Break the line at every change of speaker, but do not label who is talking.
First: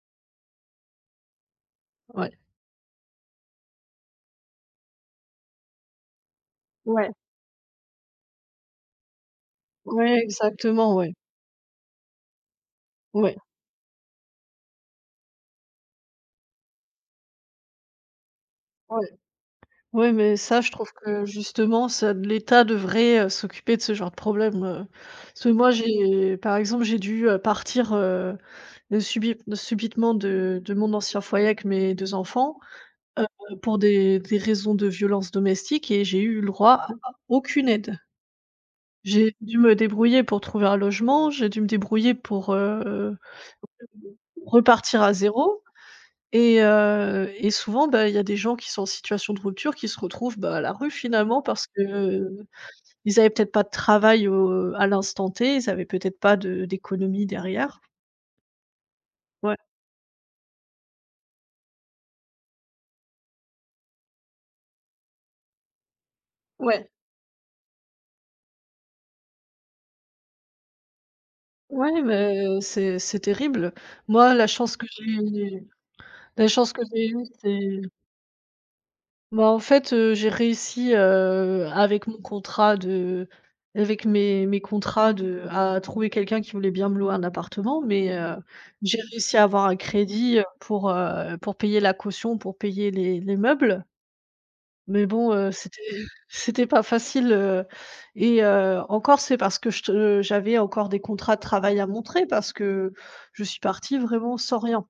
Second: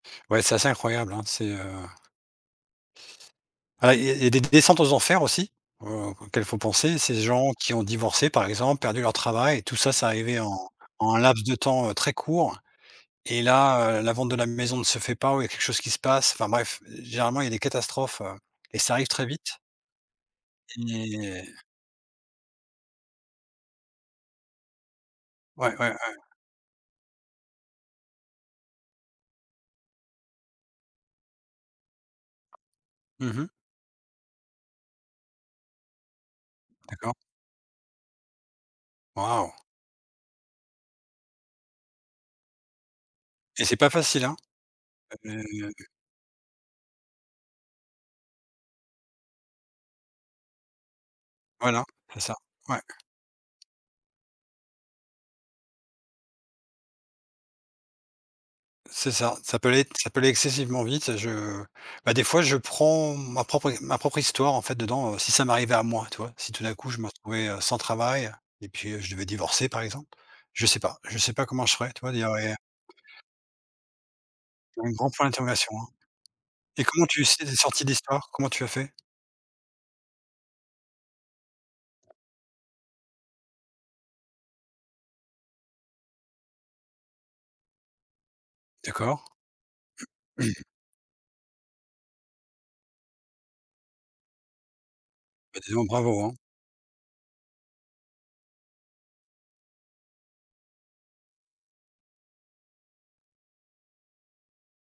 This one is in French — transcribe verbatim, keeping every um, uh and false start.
Ouais, c'est assez incroyable, hein. C'est, heu
Ouais.
Ah, il y a il y a d des descentes aux enfers aussi, heu, auxquelles il faut penser.
Ouais.
Ces gens qui ont divorcé, par exemple, perdu leur travail et tout ça, c'est
Ouais,
arrivé en
exactement, ouais.
en un laps de temps, heu, très court
Ouais.
et là, heu, la vente de la maison ne se fait pas ou il y a quelque chose qui se passe, enfin, bref, généralement, il y a des catastrophes, heu, et ça
Ouais.
arrive très vite
Ouais mais ça, je trouve que,
et
justement, ça l'état devrait, heu, s'occuper de ce genre de problème, heu, parce que, moi,
Ouais, ouais, ouais.
j'ai par exemple, j'ai dû, heu, partir, heu, de subit subitement de de mon ancien foyer avec mes deux enfants,
Mmh mh.
heu, pour des des raisons de violences domestiques et j'ai eu le droit à
D'accord.
aucune aide. J'ai
Wow!
dû me débrouiller pour trouver un logement, j'ai dû me débrouiller pour, heu,
Et c'est pas facile, hein?
repartir à
Heu
zéro et heu, et souvent, bah, il y a des gens qui sont en situation de rupture qui se retrouvent, bah, à la rue, finalement, parce que,
Voilà, c'est ça,
heu,
ouais.
ils avaient peut-être pas de travail, heu, à l'instant T, ils avaient peut-être pas de d'économie derrière.
C'est ça,
Ouais.
ça peut aller ça peut aller excessivement vite. Je, bah, des fois, je prends ma propre é ma propre histoire, en fait, dedans, si ça m'arrivait à moi, tu vois, si tout d'un
Ouais.
coup, je me retrouvais, heu, sans travail et puis je devais divorcer, par exemple, je sais pas je sais pas comment je ferais,
Ouais,
tu vois dire et
mais c'est c'est terrible. Moi, la chance que
un grand point
j'ai
d'interrogation, hein,
la chance que
et comment
j'ai eu
tu sais tu es
c'est
sortie d'histoire? Comment tu as fait?
Bah, en fait, heu, j'ai réussi, heu, avec mon contrat de avec mes mes contrats de à trouver quelqu'un qui voulait bien me louer un appartement, mais heu, j'ai
D'accord.
réussi à avoir un crédit, heu, pour, heu, pour payer la caution, pour payer les les meubles mais bon, heu,
Bah, dis
c'était
donc bravo, hein.
c'était pas facile, heu, et heu, encore c'est parce que je te, heu, j'avais encore des contrats de travail à montrer parce que je suis partie vraiment sans rien.